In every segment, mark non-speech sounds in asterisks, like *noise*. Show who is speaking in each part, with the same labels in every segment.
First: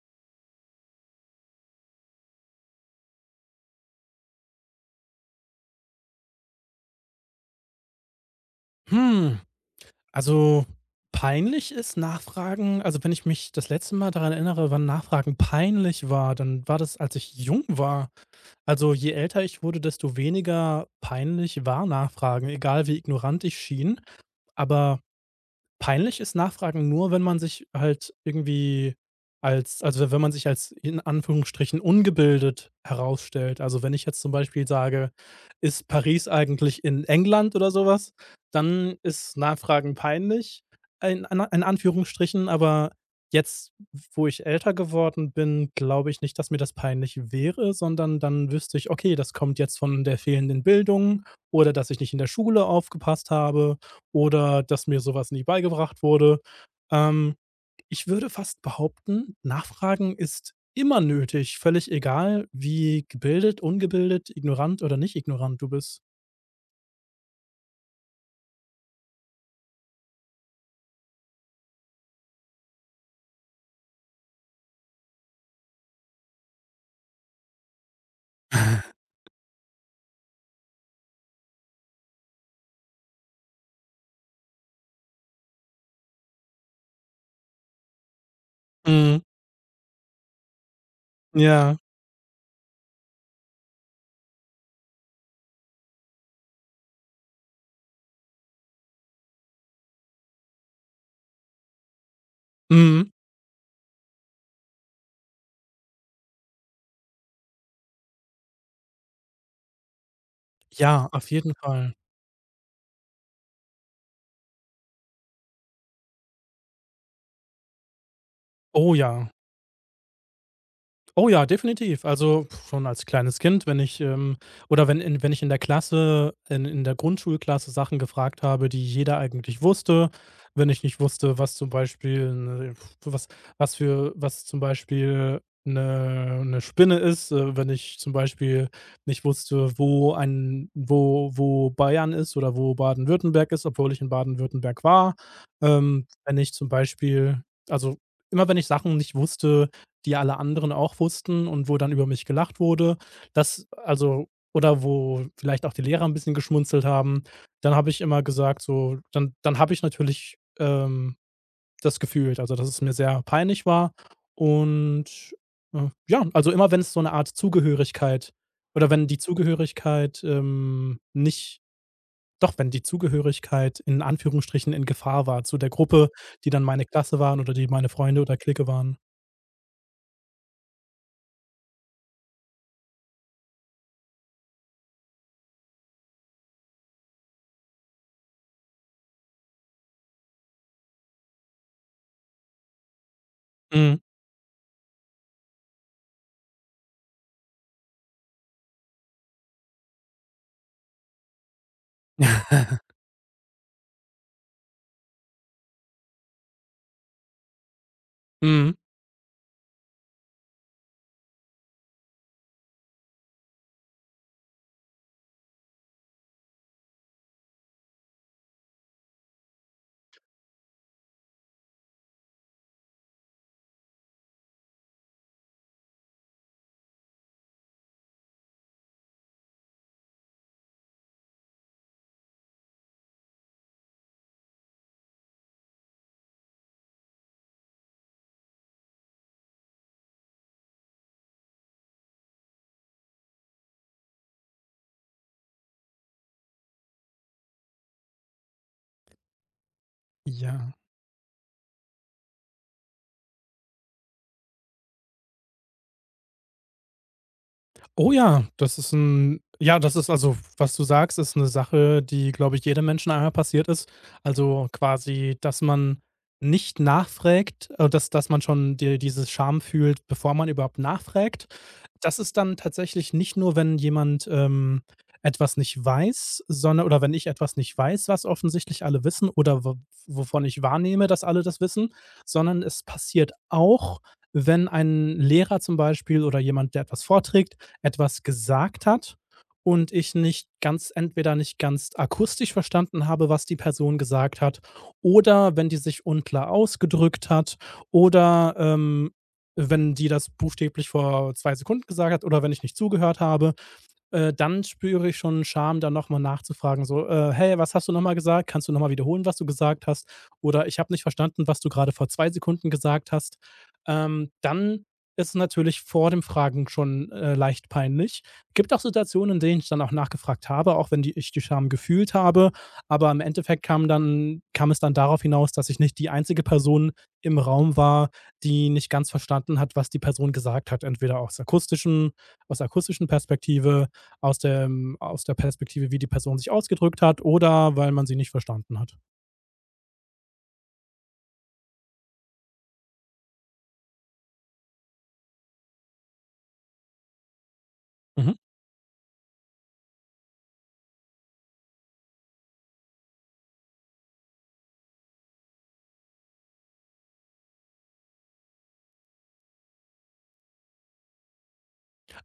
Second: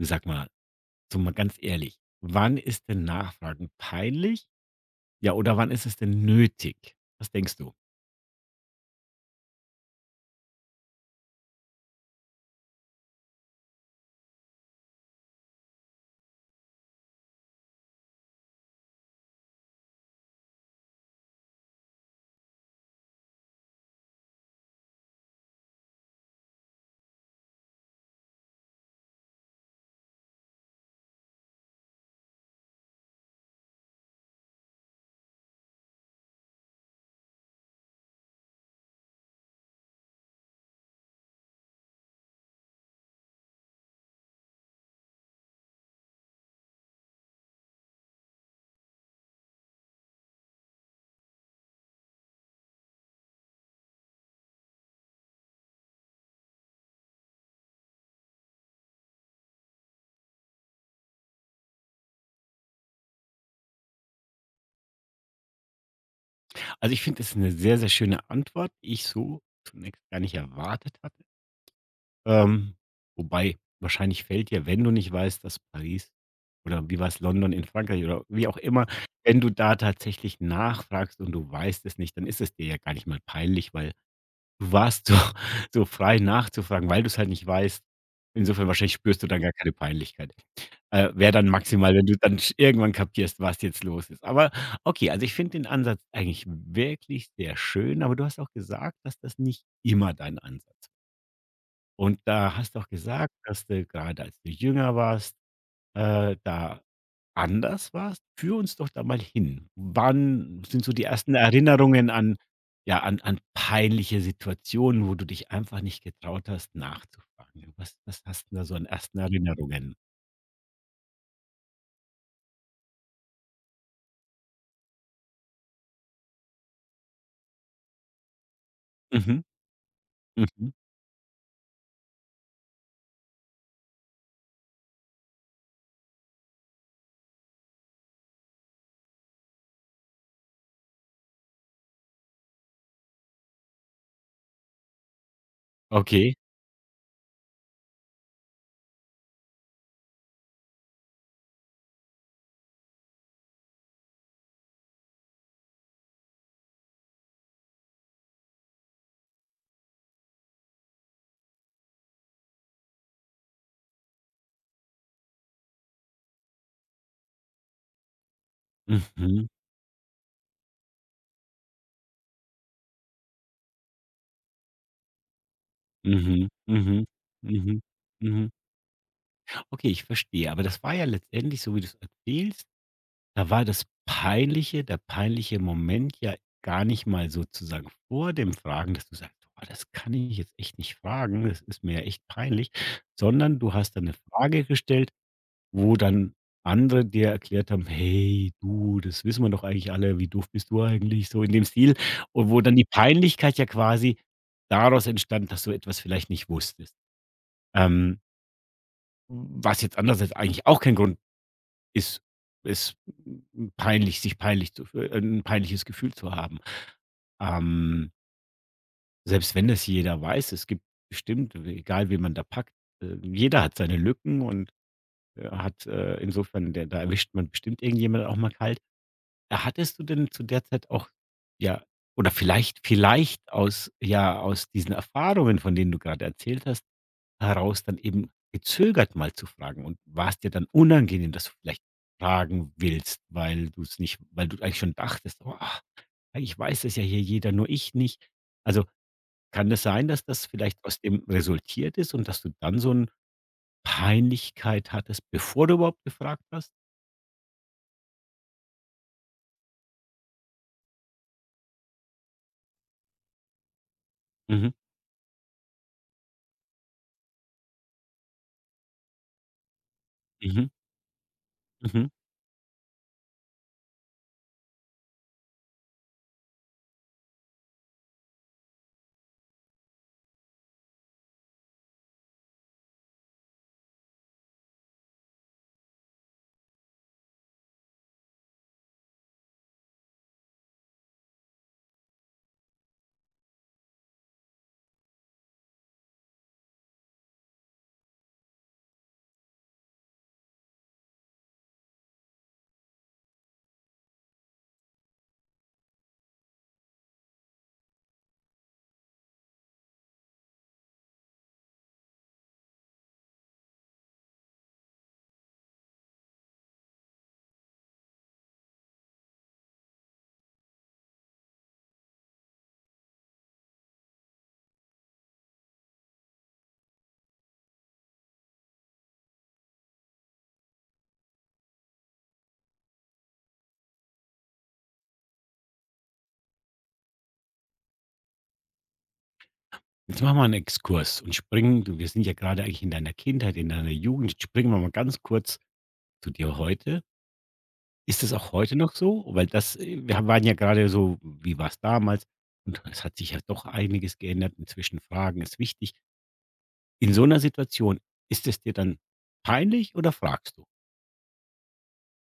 Speaker 1: Sag mal, so mal ganz ehrlich, wann ist denn Nachfragen peinlich? Ja, oder wann ist es denn nötig? Was denkst du?
Speaker 2: Hm, also peinlich ist Nachfragen, also wenn ich mich das letzte Mal daran erinnere, wann Nachfragen peinlich war, dann war das, als ich jung war. Also, je älter ich wurde, desto weniger peinlich war Nachfragen, egal wie ignorant ich schien. Aber peinlich ist Nachfragen nur, wenn man sich halt irgendwie also wenn man sich als in Anführungsstrichen ungebildet herausstellt. Also, wenn ich jetzt zum Beispiel sage: „Ist Paris eigentlich in England?" oder sowas, dann ist Nachfragen peinlich, in Anführungsstrichen, aber jetzt, wo ich älter geworden bin, glaube ich nicht, dass mir das peinlich wäre, sondern dann wüsste ich: „Okay, das kommt jetzt von der fehlenden Bildung oder dass ich nicht in der Schule aufgepasst habe" oder dass mir sowas was nie beigebracht wurde. Ähm, Ich würde fast behaupten, Nachfragen ist immer nötig, völlig egal, wie gebildet, ungebildet, ignorant oder nicht ignorant du bist.
Speaker 1: Also ich finde, das ist eine sehr, sehr schöne Antwort, die ich so zunächst gar nicht erwartet hatte. Ähm, Wobei wahrscheinlich fällt dir, wenn du nicht weißt, dass Paris oder wie war's, London in Frankreich oder wie auch immer, wenn du da tatsächlich nachfragst und du weißt es nicht, dann ist es dir ja gar nicht mal peinlich, weil du warst so *laughs* so frei nachzufragen, weil du's halt nicht weißt. Insofern wahrscheinlich
Speaker 2: Mhm.
Speaker 1: spürst du dann gar keine Peinlichkeit. Wäre dann
Speaker 2: Ja.
Speaker 1: maximal, wenn du dann sch irgendwann kapierst, was jetzt los ist. Aber okay, also ich finde den Ansatz eigentlich wirklich sehr schön, aber du hast auch gesagt, dass das nicht immer dein Ansatz war. Und da hast du auch
Speaker 2: Mhm.
Speaker 1: gesagt, dass du gerade als du jünger warst, da anders warst. Führ uns doch da mal hin. Wann sind so die
Speaker 2: Ja, auf
Speaker 1: ersten
Speaker 2: jeden Fall.
Speaker 1: Erinnerungen an, ja, an peinliche Situationen, wo du dich einfach nicht getraut hast, nachzufragen? Was hast du da so an
Speaker 2: Oh
Speaker 1: ersten
Speaker 2: ja.
Speaker 1: Erinnerungen?
Speaker 2: Oh ja, definitiv. Also, schon als kleines Kind, wenn ich, oder wenn ich in der Klasse in der Grundschulklasse Sachen gefragt habe, die jeder
Speaker 1: Mhm,
Speaker 2: eigentlich wusste. Wenn
Speaker 1: mhm.
Speaker 2: ich nicht wusste, was zum Beispiel was für was zum Beispiel eine Spinne ist, wenn ich zum Beispiel nicht wusste, wo Bayern ist oder wo Baden-Württemberg ist, obwohl ich in Baden-Württemberg war.
Speaker 1: Okay.
Speaker 2: Wenn ich zum Beispiel also, immer wenn ich Sachen nicht wusste, die alle anderen auch wussten und wo dann über mich gelacht wurde. Das, also oder wo vielleicht auch die Lehrer ein bisschen geschmunzelt haben. Dann habe ich immer gesagt so dann dann habe ich natürlich, das gefühlt, also, dass es mir sehr peinlich war und, ja, also, immer wenn es so eine Art Zugehörigkeit oder wenn die
Speaker 1: Mhm,
Speaker 2: Zugehörigkeit, nicht doch, wenn die Zugehörigkeit in Anführungsstrichen in Gefahr war, zu der Gruppe,
Speaker 1: mhm,
Speaker 2: die dann meine
Speaker 1: mhm,
Speaker 2: Klasse waren oder die
Speaker 1: mhm,
Speaker 2: meine Freunde oder
Speaker 1: mhm.
Speaker 2: Clique waren.
Speaker 1: Okay, ich verstehe. Aber das war ja letztendlich, so wie du es erzählst, da war das peinliche der peinliche Moment ja gar nicht mal sozusagen vor dem Fragen, dass du sagst: „Boah, das kann ich jetzt echt nicht fragen. Das ist mir ja echt peinlich.“ Sondern du hast
Speaker 2: Mhm.
Speaker 1: dann eine Frage gestellt, wo dann andere dir erklärt haben: „Hey, du, das wissen wir doch eigentlich alle. Wie doof bist du eigentlich?“ So in dem Stil. Und wo dann die
Speaker 2: *laughs*
Speaker 1: Peinlichkeit ja quasi daraus entstand, dass du etwas vielleicht nicht wusstest. Ähm,
Speaker 2: Mhm.
Speaker 1: Was jetzt andererseits eigentlich auch kein Grund ist, es peinlich sich peinlich zu fü 'n peinliches Gefühl zu haben. Ähm, Selbst wenn das jeder weiß, es gibt bestimmt, egal wen man da packt, jeder hat seine Lücken und, hat, insofern, da erwischt man bestimmt irgendjemand auch mal kalt. Hattest du denn zu der Zeit auch, ja, oder vielleicht aus, ja, aus diesen Erfahrungen, von denen du gerade erzählt hast, heraus dann eben gezögert, mal zu fragen und war es dir dann unangenehm, dass du vielleicht fragen willst, weil du es nicht weil du eigentlich schon dachtest: „Oh, ah, eigentlich weiß es ja hier jeder, nur ich nicht.“ Also, kann es sein, dass das
Speaker 2: Ja.
Speaker 1: vielleicht aus dem resultiert ist und dass du dann so eine Peinlichkeit hattest, bevor du überhaupt gefragt hast?
Speaker 2: Oh ja, das ist ein ja, das ist also, was du sagst, ist eine Sache, die, glaube ich, jedem Menschen einmal passiert ist. Also,
Speaker 1: Mhm,
Speaker 2: quasi, dass man nicht nachfragt, dass man schon diese Scham fühlt, bevor man
Speaker 1: mhm,
Speaker 2: überhaupt nachfragt.
Speaker 1: mhm.
Speaker 2: Das ist dann tatsächlich nicht nur, wenn jemand, etwas nicht weiß, sondern oder wenn ich etwas nicht weiß, was offensichtlich alle wissen oder wo wovon ich wahrnehme, dass alle das wissen, sondern es passiert auch, wenn ein Lehrer zum Beispiel oder jemand, der etwas vorträgt, etwas gesagt hat und ich nicht ganz entweder nicht ganz akustisch verstanden habe, was die Person gesagt hat, oder wenn die sich unklar ausgedrückt hat oder, wenn die das buchstäblich vor 2 Sekunden gesagt hat oder wenn ich nicht zugehört habe, dann spüre ich schon Scham, dann nochmal nachzufragen, so: Hey, was hast du nochmal gesagt? Kannst du nochmal wiederholen, was du gesagt hast?" Oder: „Ich habe nicht verstanden, was du gerade vor 2 Sekunden gesagt hast." Dann ist es natürlich vor dem Fragen schon, leicht peinlich. Gibt auch Situationen, in denen ich dann auch nachgefragt habe, auch wenn die ich die Scham gefühlt habe, aber im Endeffekt kam es dann darauf hinaus, dass ich nicht die einzige Person im Raum war, die nicht ganz verstanden hat, was die Person gesagt hat, entweder aus akustischen, Perspektive, aus der Perspektive, wie die Person sich ausgedrückt hat, oder weil man sie nicht verstanden hat.
Speaker 1: Jetzt machen wir einen Exkurs und springen du wir sind ja gerade eigentlich in deiner Kindheit, in deiner Jugend. Jetzt springen wir mal ganz kurz zu dir heute. Ist das
Speaker 2: Mhm.
Speaker 1: auch heute noch so? Weil das, wir waren ja gerade so: Wie war's damals? Und es hat sich ja doch einiges geändert. Inzwischen fragen ist wichtig. In so einer Situation, ist es dir dann peinlich oder fragst du?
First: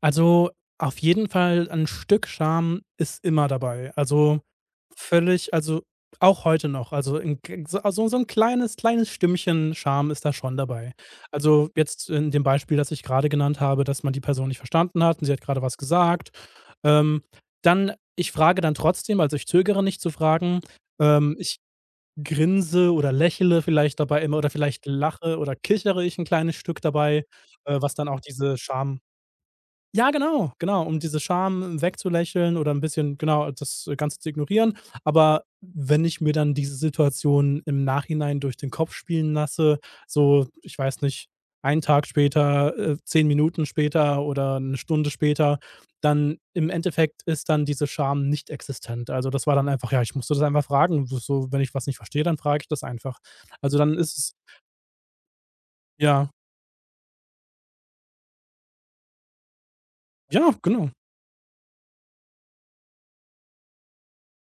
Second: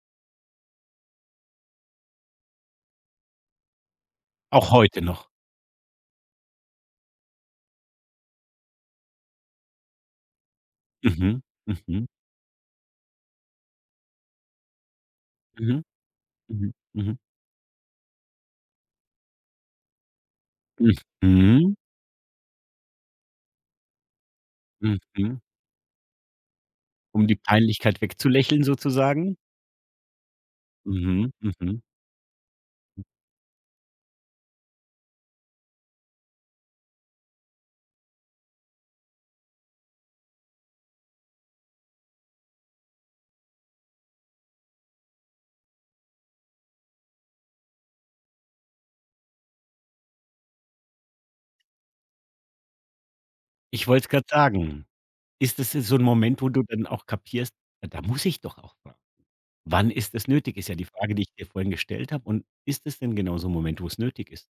Speaker 2: Also, auf jeden Fall ein Stück Scham ist immer dabei. Also,
Speaker 1: Auch heute noch?
Speaker 2: völlig also, auch heute noch. Also, 'n so also, so 'n kleines Stimmchen Scham ist da schon dabei.
Speaker 1: Mhm,
Speaker 2: Also,
Speaker 1: mhm,
Speaker 2: jetzt in dem Beispiel, das ich gerade genannt habe, dass man die Person nicht verstanden hat und sie hat gerade was
Speaker 1: mhm,
Speaker 2: gesagt.
Speaker 1: mhm, mhm,
Speaker 2: Ähm, Dann, ich frage dann trotzdem, also ich zögere nicht zu fragen.
Speaker 1: mhm,
Speaker 2: Ich
Speaker 1: mhm.
Speaker 2: grinse oder lächele vielleicht dabei immer oder vielleicht lache
Speaker 1: mhm.
Speaker 2: oder kichere ich ein kleines Stück dabei,
Speaker 1: Um die
Speaker 2: was
Speaker 1: Peinlichkeit
Speaker 2: dann auch diese
Speaker 1: wegzulächeln
Speaker 2: Scham,
Speaker 1: sozusagen?
Speaker 2: ja, genau, genau, um diese
Speaker 1: Mhm,
Speaker 2: Scham
Speaker 1: mhm.
Speaker 2: wegzulächeln oder 'n bisschen, genau, das Ganze zu ignorieren. Aber wenn ich mir dann diese Situation im Nachhinein durch den Kopf spielen lasse, so, ich weiß nicht, einen Tag später, 10 Minuten später oder 'ne Stunde später, dann im Endeffekt ist dann diese Scham nicht existent. Also, das war dann einfach, ja, ich musste das einfach fragen. So, wenn ich was nicht verstehe, dann frage ich das einfach. Also,
Speaker 1: Ich
Speaker 2: dann
Speaker 1: wollte es
Speaker 2: ist
Speaker 1: grad
Speaker 2: es,
Speaker 1: sagen. Ist das so 'n
Speaker 2: ja,
Speaker 1: Moment, wo du dann auch kapierst: „Da muss ich doch auch fragen.“ Wann ist es
Speaker 2: ja,
Speaker 1: nötig, ist ja die
Speaker 2: genau.
Speaker 1: Frage, die ich dir vorhin gestellt habe. Und ist es denn genau so 'n Moment, wo es nötig ist?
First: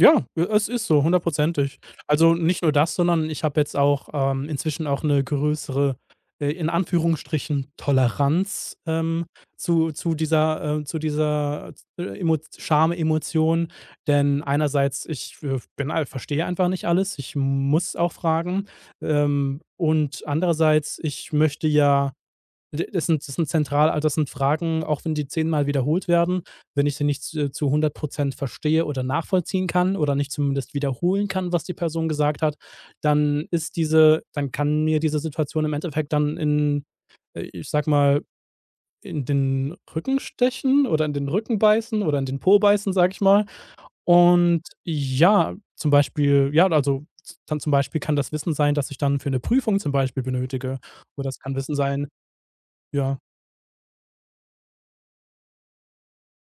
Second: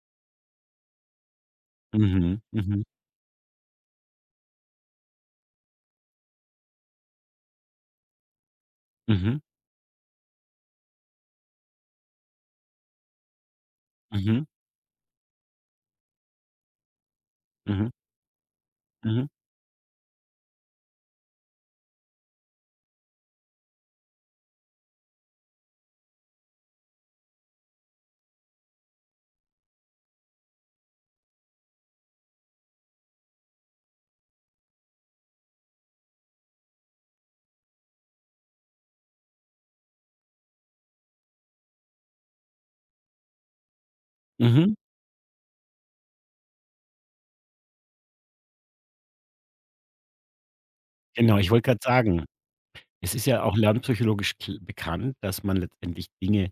Speaker 2: Ja, es ist so, hundertprozentig. Also,
Speaker 1: Mhm,
Speaker 2: nicht nur
Speaker 1: mhm,
Speaker 2: das, sondern ich habe jetzt auch, inzwischen auch eine größere, in Anführungsstrichen Toleranz,
Speaker 1: mhm,
Speaker 2: zu dieser zu dieser, Emo Scham-Emotion. Denn
Speaker 1: mhm,
Speaker 2: einerseits, ich, bin ei verstehe einfach nicht alles. Ich
Speaker 1: mhm,
Speaker 2: muss auch fragen.
Speaker 1: mhm,
Speaker 2: Und andererseits, ich möchte ja das sind, das sind zentral also das sind Fragen, auch wenn die zehnmal wiederholt werden, wenn ich sie nicht zu 100 Prozent verstehe oder nachvollziehen kann oder nicht zumindest wiederholen kann, was die Person gesagt hat, dann ist diese dann kann mir diese Situation im Endeffekt dann in, ich sag mal, in den Rücken stechen oder in den Rücken beißen oder in den Po beißen, sage ich mal. Und
Speaker 1: mhm.
Speaker 2: ja, zum Beispiel, ja, also z dann zum Beispiel kann das Wissen sein, dass ich dann für eine Prüfung zum Beispiel benötige, oder
Speaker 1: Genau,
Speaker 2: es
Speaker 1: ich
Speaker 2: kann
Speaker 1: wollte
Speaker 2: Wissen
Speaker 1: grad
Speaker 2: sein,
Speaker 1: sagen, es
Speaker 2: ja.
Speaker 1: ist ja auch lernpsychologisch kl bekannt, dass man letztendlich Dinge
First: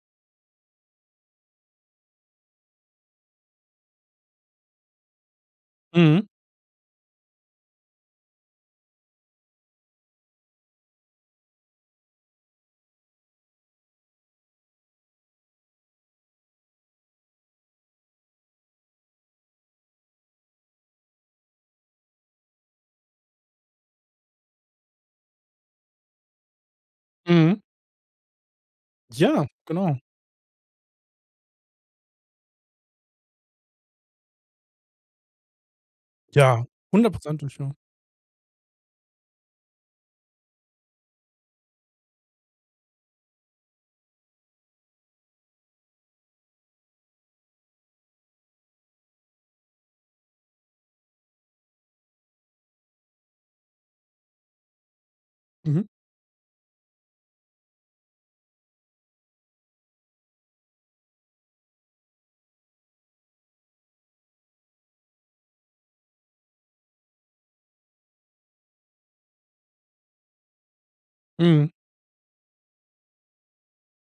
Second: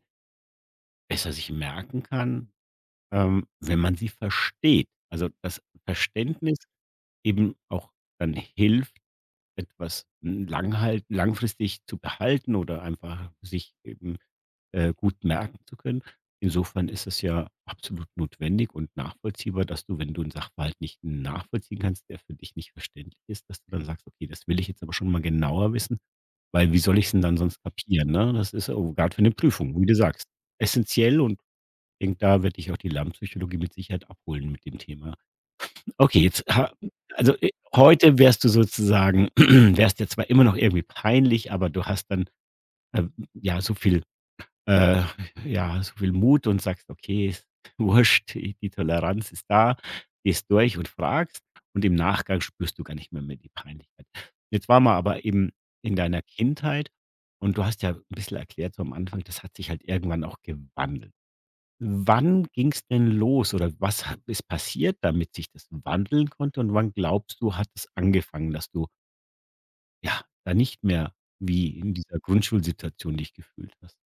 Speaker 1: besser sich merken kann, wenn man sie versteht. Also, das
Speaker 2: Mhm.
Speaker 1: Verständnis eben auch dann hilft, etwas n langhalt langfristig zu behalten oder einfach sich eben gut merken zu können. Insofern ist es ja absolut notwendig und nachvollziehbar, dass du, wenn du einen Sachverhalt nicht nachvollziehen kannst, der für dich nicht verständlich ist, dass du dann sagst: „Okay, das will ich jetzt aber schon mal genauer wissen, weil wie soll ich's denn dann
Speaker 2: Mhm.
Speaker 1: sonst kapieren“, ne? Das ist, oh, grad für eine
Speaker 2: Ja,
Speaker 1: Prüfung, wie du
Speaker 2: genau.
Speaker 1: sagst, essentiell. Und ich denke, da wird dich auch die Lernpsychologie mit Sicherheit abholen mit dem Thema. Okay, jetzt
Speaker 2: Ja,
Speaker 1: ha
Speaker 2: 100
Speaker 1: also,
Speaker 2: %ig, ja.
Speaker 1: heute wärst du sozusagen *clears throat* wärst dir zwar immer noch irgendwie peinlich, aber du hast dann, äh, ja, so viel äh, ja, so viel Mut und sagst: „Okay, ist *laughs* wurscht, i die Toleranz ist da.“ Gehst durch und fragst und im Nachgang spürst du gar nicht mehr die Peinlichkeit. Jetzt waren wir aber eben
Speaker 2: Mhm.
Speaker 1: in deiner Kindheit und du hast ja ein bisschen erklärt so am Anfang, das hat sich halt irgendwann auch gewandelt. Wann ging es denn los oder was ha ist passiert, damit sich das wandeln konnte und wann glaubst du, hat es angefangen, dass du, ja, da nicht mehr
Speaker 2: Mhm.
Speaker 1: wie in dieser Grundschulsituation dich gefühlt hast?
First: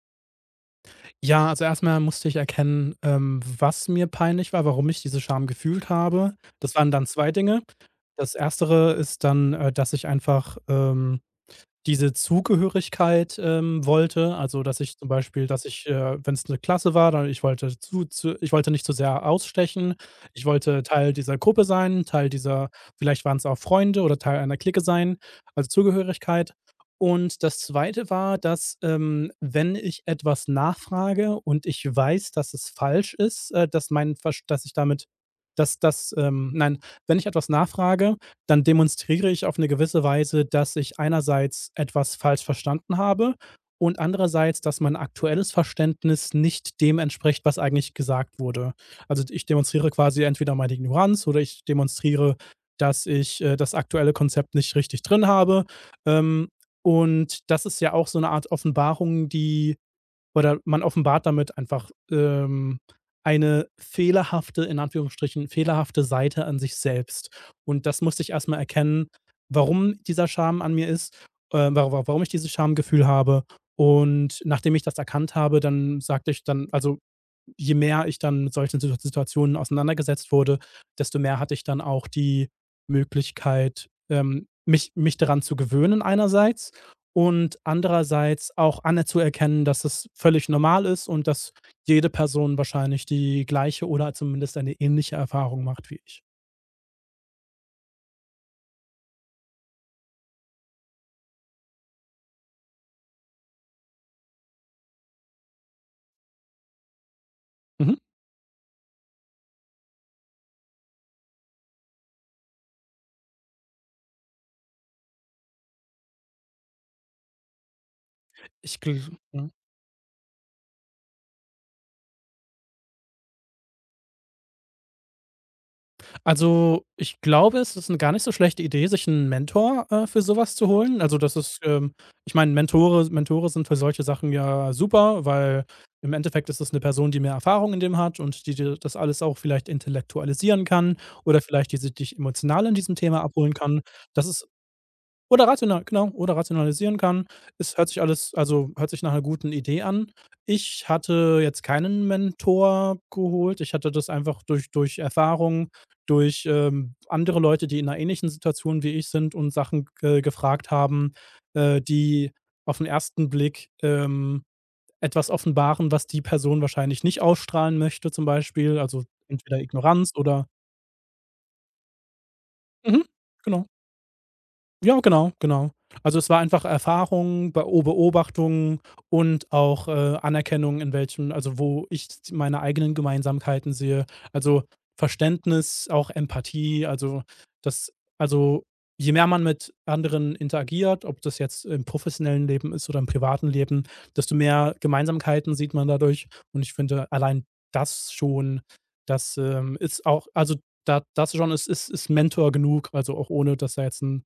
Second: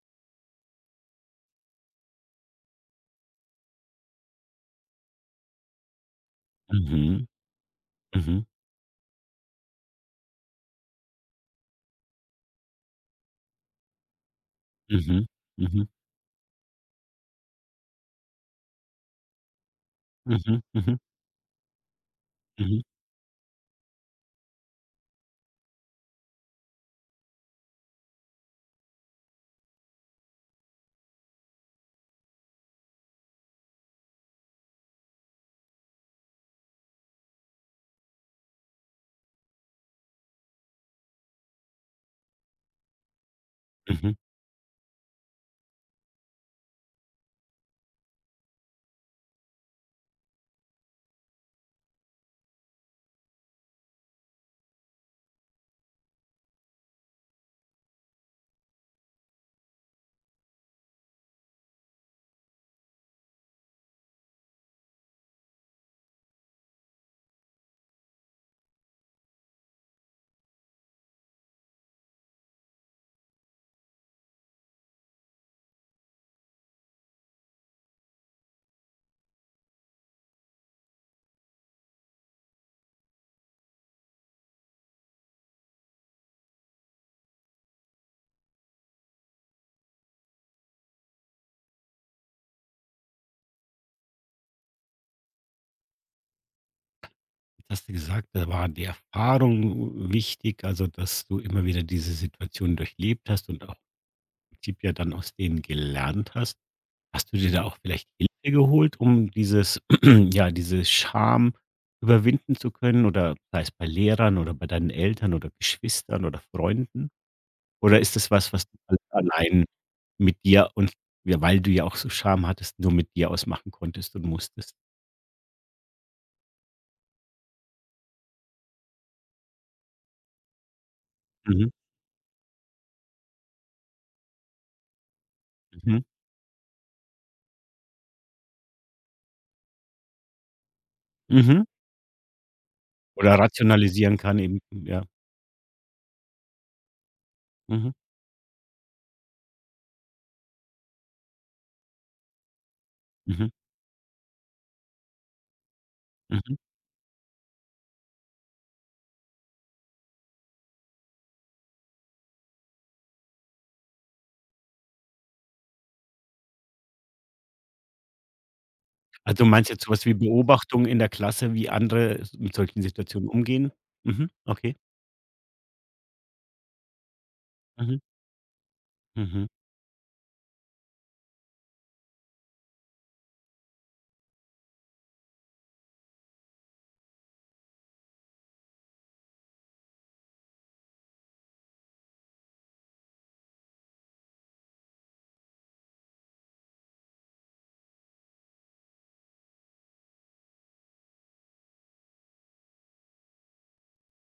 Speaker 2: Ja, also erstmal musste ich erkennen, was mir peinlich war, warum ich diese Scham gefühlt habe. Das waren dann
Speaker 1: Mhm,
Speaker 2: 2 Dinge. Das
Speaker 1: mhm.
Speaker 2: Erstere ist dann, dass ich einfach, diese Zugehörigkeit, wollte. Also,
Speaker 1: Mhm,
Speaker 2: Dass ich,
Speaker 1: mhm,
Speaker 2: wenn es eine Klasse war, dann ich wollte zu ich wollte nicht zu sehr ausstechen. Ich
Speaker 1: mhm,
Speaker 2: wollte
Speaker 1: mhm,
Speaker 2: Teil dieser Gruppe sein, Teil dieser
Speaker 1: mhm,
Speaker 2: vielleicht waren es auch Freunde oder Teil einer Clique sein, also Zugehörigkeit. Und das Zweite war, dass, wenn ich etwas nachfrage und ich weiß, dass es falsch ist, dass mein Verst dass das, nein, wenn ich etwas nachfrage, dann demonstriere ich auf eine gewisse Weise, dass ich einerseits etwas falsch verstanden habe und
Speaker 1: mhm.
Speaker 2: andererseits, dass mein aktuelles Verständnis nicht dem entspricht, was eigentlich gesagt wurde. Also, ich demonstriere quasi entweder meine Ignoranz oder ich demonstriere, dass ich, das aktuelle Konzept nicht richtig drin habe. Ähm, und das ist ja auch so eine Art Offenbarung, die oder man offenbart damit einfach, eine fehlerhafte, in Anführungsstrichen, fehlerhafte Seite an sich selbst. Und das musste ich erst mal erkennen, warum dieser Scham an mir ist, wa wa warum ich dieses Schamgefühl habe. Und nachdem ich das erkannt habe, dann sagte ich dann also, je mehr ich dann mit solchen Situationen auseinandergesetzt wurde, desto mehr hatte ich dann auch die Möglichkeit, mich daran zu gewöhnen einerseits und andererseits auch anzuerkennen, dass es völlig normal ist und dass jede Person wahrscheinlich die gleiche oder zumindest eine ähnliche Erfahrung macht wie ich.
Speaker 1: Jetzt hast du gesagt, da war die Erfahrung wichtig, also dass du immer wieder diese Situation durchlebt hast und auch im Prinzip ja dann aus denen gelernt hast. Hast du dir da auch
Speaker 2: Mhm.
Speaker 1: vielleicht Hilfe geholt, um dieses, *clears throat* ja, diese Scham überwinden zu können oder sei es bei Lehrern oder bei deinen Eltern oder Geschwistern oder Freunden? Oder ist das was, was du
Speaker 2: Ich gl
Speaker 1: alles
Speaker 2: Ja.
Speaker 1: allein mit dir und, ja, weil du ja auch so Scham hattest, nur mit dir ausmachen konntest und musstest?
Speaker 2: Also, ich glaube, es ist 'ne gar nicht so schlechte Idee, sich einen Mentor, für sowas zu holen. Also,
Speaker 1: Mhm,
Speaker 2: ich meine, Mentore sind für solche Sachen ja super, weil
Speaker 1: mhm.
Speaker 2: im Endeffekt ist es eine Person, die mehr Erfahrung in dem hat und die dir das alles auch vielleicht intellektualisieren kann oder
Speaker 1: Mhm.
Speaker 2: vielleicht die sich dich emotional in diesem Thema
Speaker 1: Oder
Speaker 2: abholen kann.
Speaker 1: rationalisieren
Speaker 2: Das
Speaker 1: kann
Speaker 2: ist
Speaker 1: eben, ja.
Speaker 2: Oder rational, genau, oder rationalisieren kann. Es hört
Speaker 1: Mhm,
Speaker 2: sich alles also, Hört sich nach einer guten Idee an. Ich hatte jetzt keinen Mentor
Speaker 1: mhm,
Speaker 2: geholt. Ich hatte das einfach durch, Erfahrung, durch,
Speaker 1: mhm.
Speaker 2: andere Leute, die in einer ähnlichen Situation wie ich sind und Sachen ge gefragt haben, die auf den ersten Blick, etwas offenbaren, was die Person wahrscheinlich nicht ausstrahlen möchte zum Beispiel, also
Speaker 1: Also, du
Speaker 2: entweder
Speaker 1: meinst jetzt so was
Speaker 2: Ignoranz
Speaker 1: wie
Speaker 2: oder,
Speaker 1: Beobachtung in der Klasse, wie andere s mit solchen
Speaker 2: mhm,
Speaker 1: Situationen
Speaker 2: genau.
Speaker 1: umgehen? Mhm, okay.
Speaker 2: Ja, genau, genau. Also, es war einfach Erfahrung,
Speaker 1: Mhm,
Speaker 2: Beobachtung
Speaker 1: mhm.
Speaker 2: und auch, Anerkennung, wo ich s meine eigenen Gemeinsamkeiten sehe. Also, Verständnis, auch Empathie, also, das also, je mehr man mit anderen interagiert, ob das jetzt im professionellen Leben ist oder im privaten Leben, desto mehr Gemeinsamkeiten sieht man dadurch. Und ich finde allein das schon, das, ist auch also, da das schon ist Mentor genug, also auch ohne, dass da jetzt ein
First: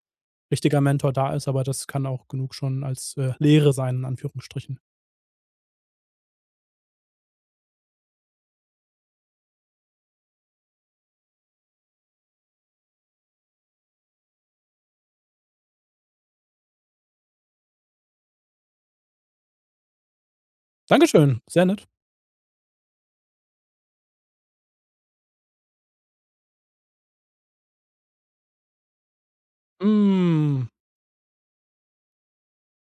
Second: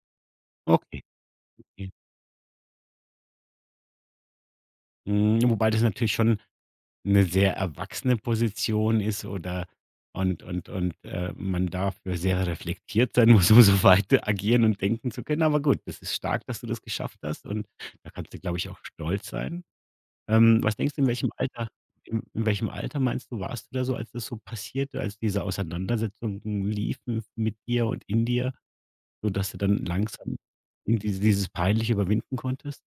Speaker 2: richtiger
Speaker 1: Okay,
Speaker 2: Mentor da ist, aber das
Speaker 1: okay.
Speaker 2: kann auch genug schon als, Lehre sein, in Anführungsstrichen.
Speaker 1: Hm, wobei das natürlich schon 'ne sehr erwachsene Position ist, oder, und, man dafür sehr reflektiert sein *laughs* muss, um so weit agieren und denken zu können. Aber gut, das ist stark, dass du das geschafft hast und da kannst du, glaube ich, auch stolz sein. Was denkst du, in welchem
Speaker 2: Dankeschön, sehr
Speaker 1: Alter
Speaker 2: nett.
Speaker 1: in in welchem Alter meinst du, warst du da so, als das so passierte, als diese Auseinandersetzungen liefen mit dir und in dir, sodass du dann langsam
Speaker 2: Mm.
Speaker 1: in dieses Peinliche überwinden konntest?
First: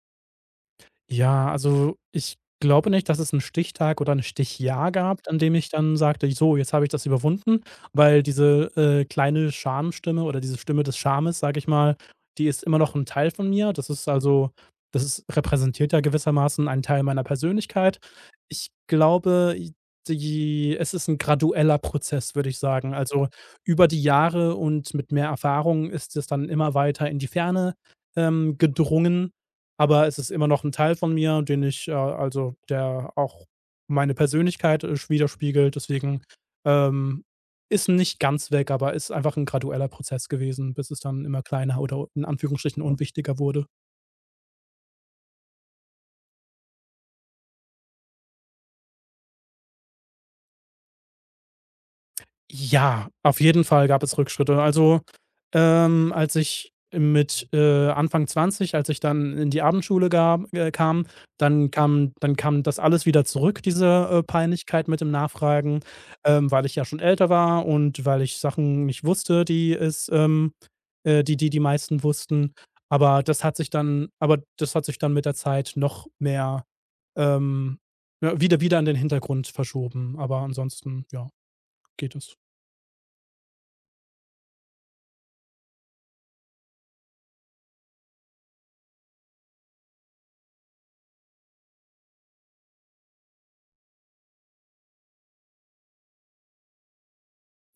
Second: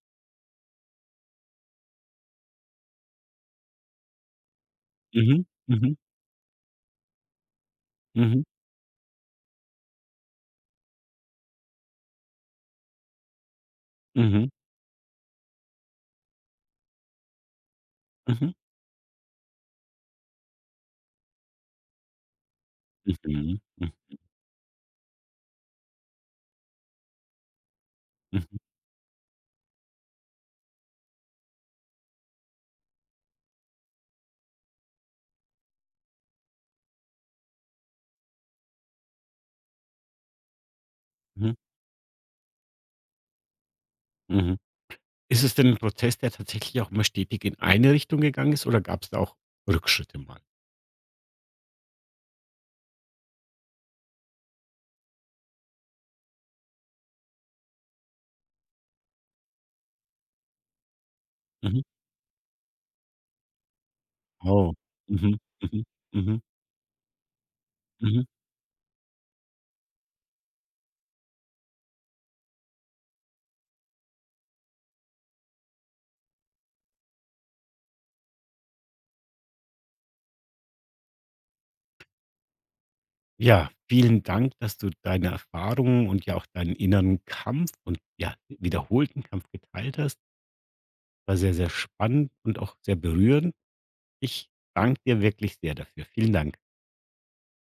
Speaker 2: Ja, also ich glaube nicht, dass es einen Stichtag oder ein Stichjahr gab, an
Speaker 1: Mhm,
Speaker 2: dem ich
Speaker 1: mhm,
Speaker 2: dann sagte: „So, jetzt habe ich das überwunden", weil
Speaker 1: mhm,
Speaker 2: diese, kleine Schamstimme oder diese Stimme des Schames, sage ich mal, die ist immer noch ein Teil von mir.
Speaker 1: mhm,
Speaker 2: Das ist, repräsentiert, ja, gewissermaßen einen Teil meiner Persönlichkeit.
Speaker 1: mhm,
Speaker 2: Ich glaube, i die es ist ein gradueller Prozess, würde ich sagen. Also,
Speaker 1: mhm,
Speaker 2: über die Jahre und mit mehr Erfahrung ist es dann immer weiter in die Ferne,
Speaker 1: mhm,
Speaker 2: gedrungen, aber es ist immer noch ein Teil von mir, der auch meine Persönlichkeit, widerspiegelt. Deswegen, ähm, ist nicht ganz weg, aber ist einfach ein gradueller Prozess gewesen, bis es dann immer
Speaker 1: mhm,
Speaker 2: kleiner oder in Anführungsstrichen unwichtiger wurde.
Speaker 1: mhm. Ist es denn ein Prozess, der tatsächlich auch immer stetig in eine Richtung gegangen ist oder gab's da auch Rückschritte mal?
Speaker 2: Ja, auf jeden Fall gab es Rückschritte. Also, als ich mit, Anfang 20, als ich dann in die Abendschule gab kam, dann
Speaker 1: Mhm.
Speaker 2: kam dann kam das alles wieder zurück, diese,
Speaker 1: Oh.
Speaker 2: Peinlichkeit mit dem
Speaker 1: Mhm,
Speaker 2: Nachfragen,
Speaker 1: mhm, mhm,
Speaker 2: weil ich ja schon älter war und weil
Speaker 1: mhm.
Speaker 2: ich Sachen nicht wusste, die meisten wussten. Aber das hat sich dann mit der Zeit noch mehr, ähm, ja, wieder in den Hintergrund verschoben. Aber ansonsten, ja, geht es.
Speaker 1: Ja, vielen Dank, dass du deine Erfahrungen und ja auch deinen inneren Kampf und, ja, wiederholten Kampf geteilt hast. War sehr, sehr spannend und auch sehr berührend. Ich danke dir wirklich sehr dafür. Vielen Dank.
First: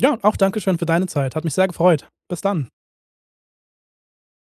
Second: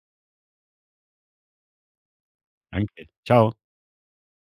Speaker 2: Ja, auch Dankeschön für deine Zeit. Hat mich sehr gefreut. Bis dann.
Speaker 1: Danke. Ciao.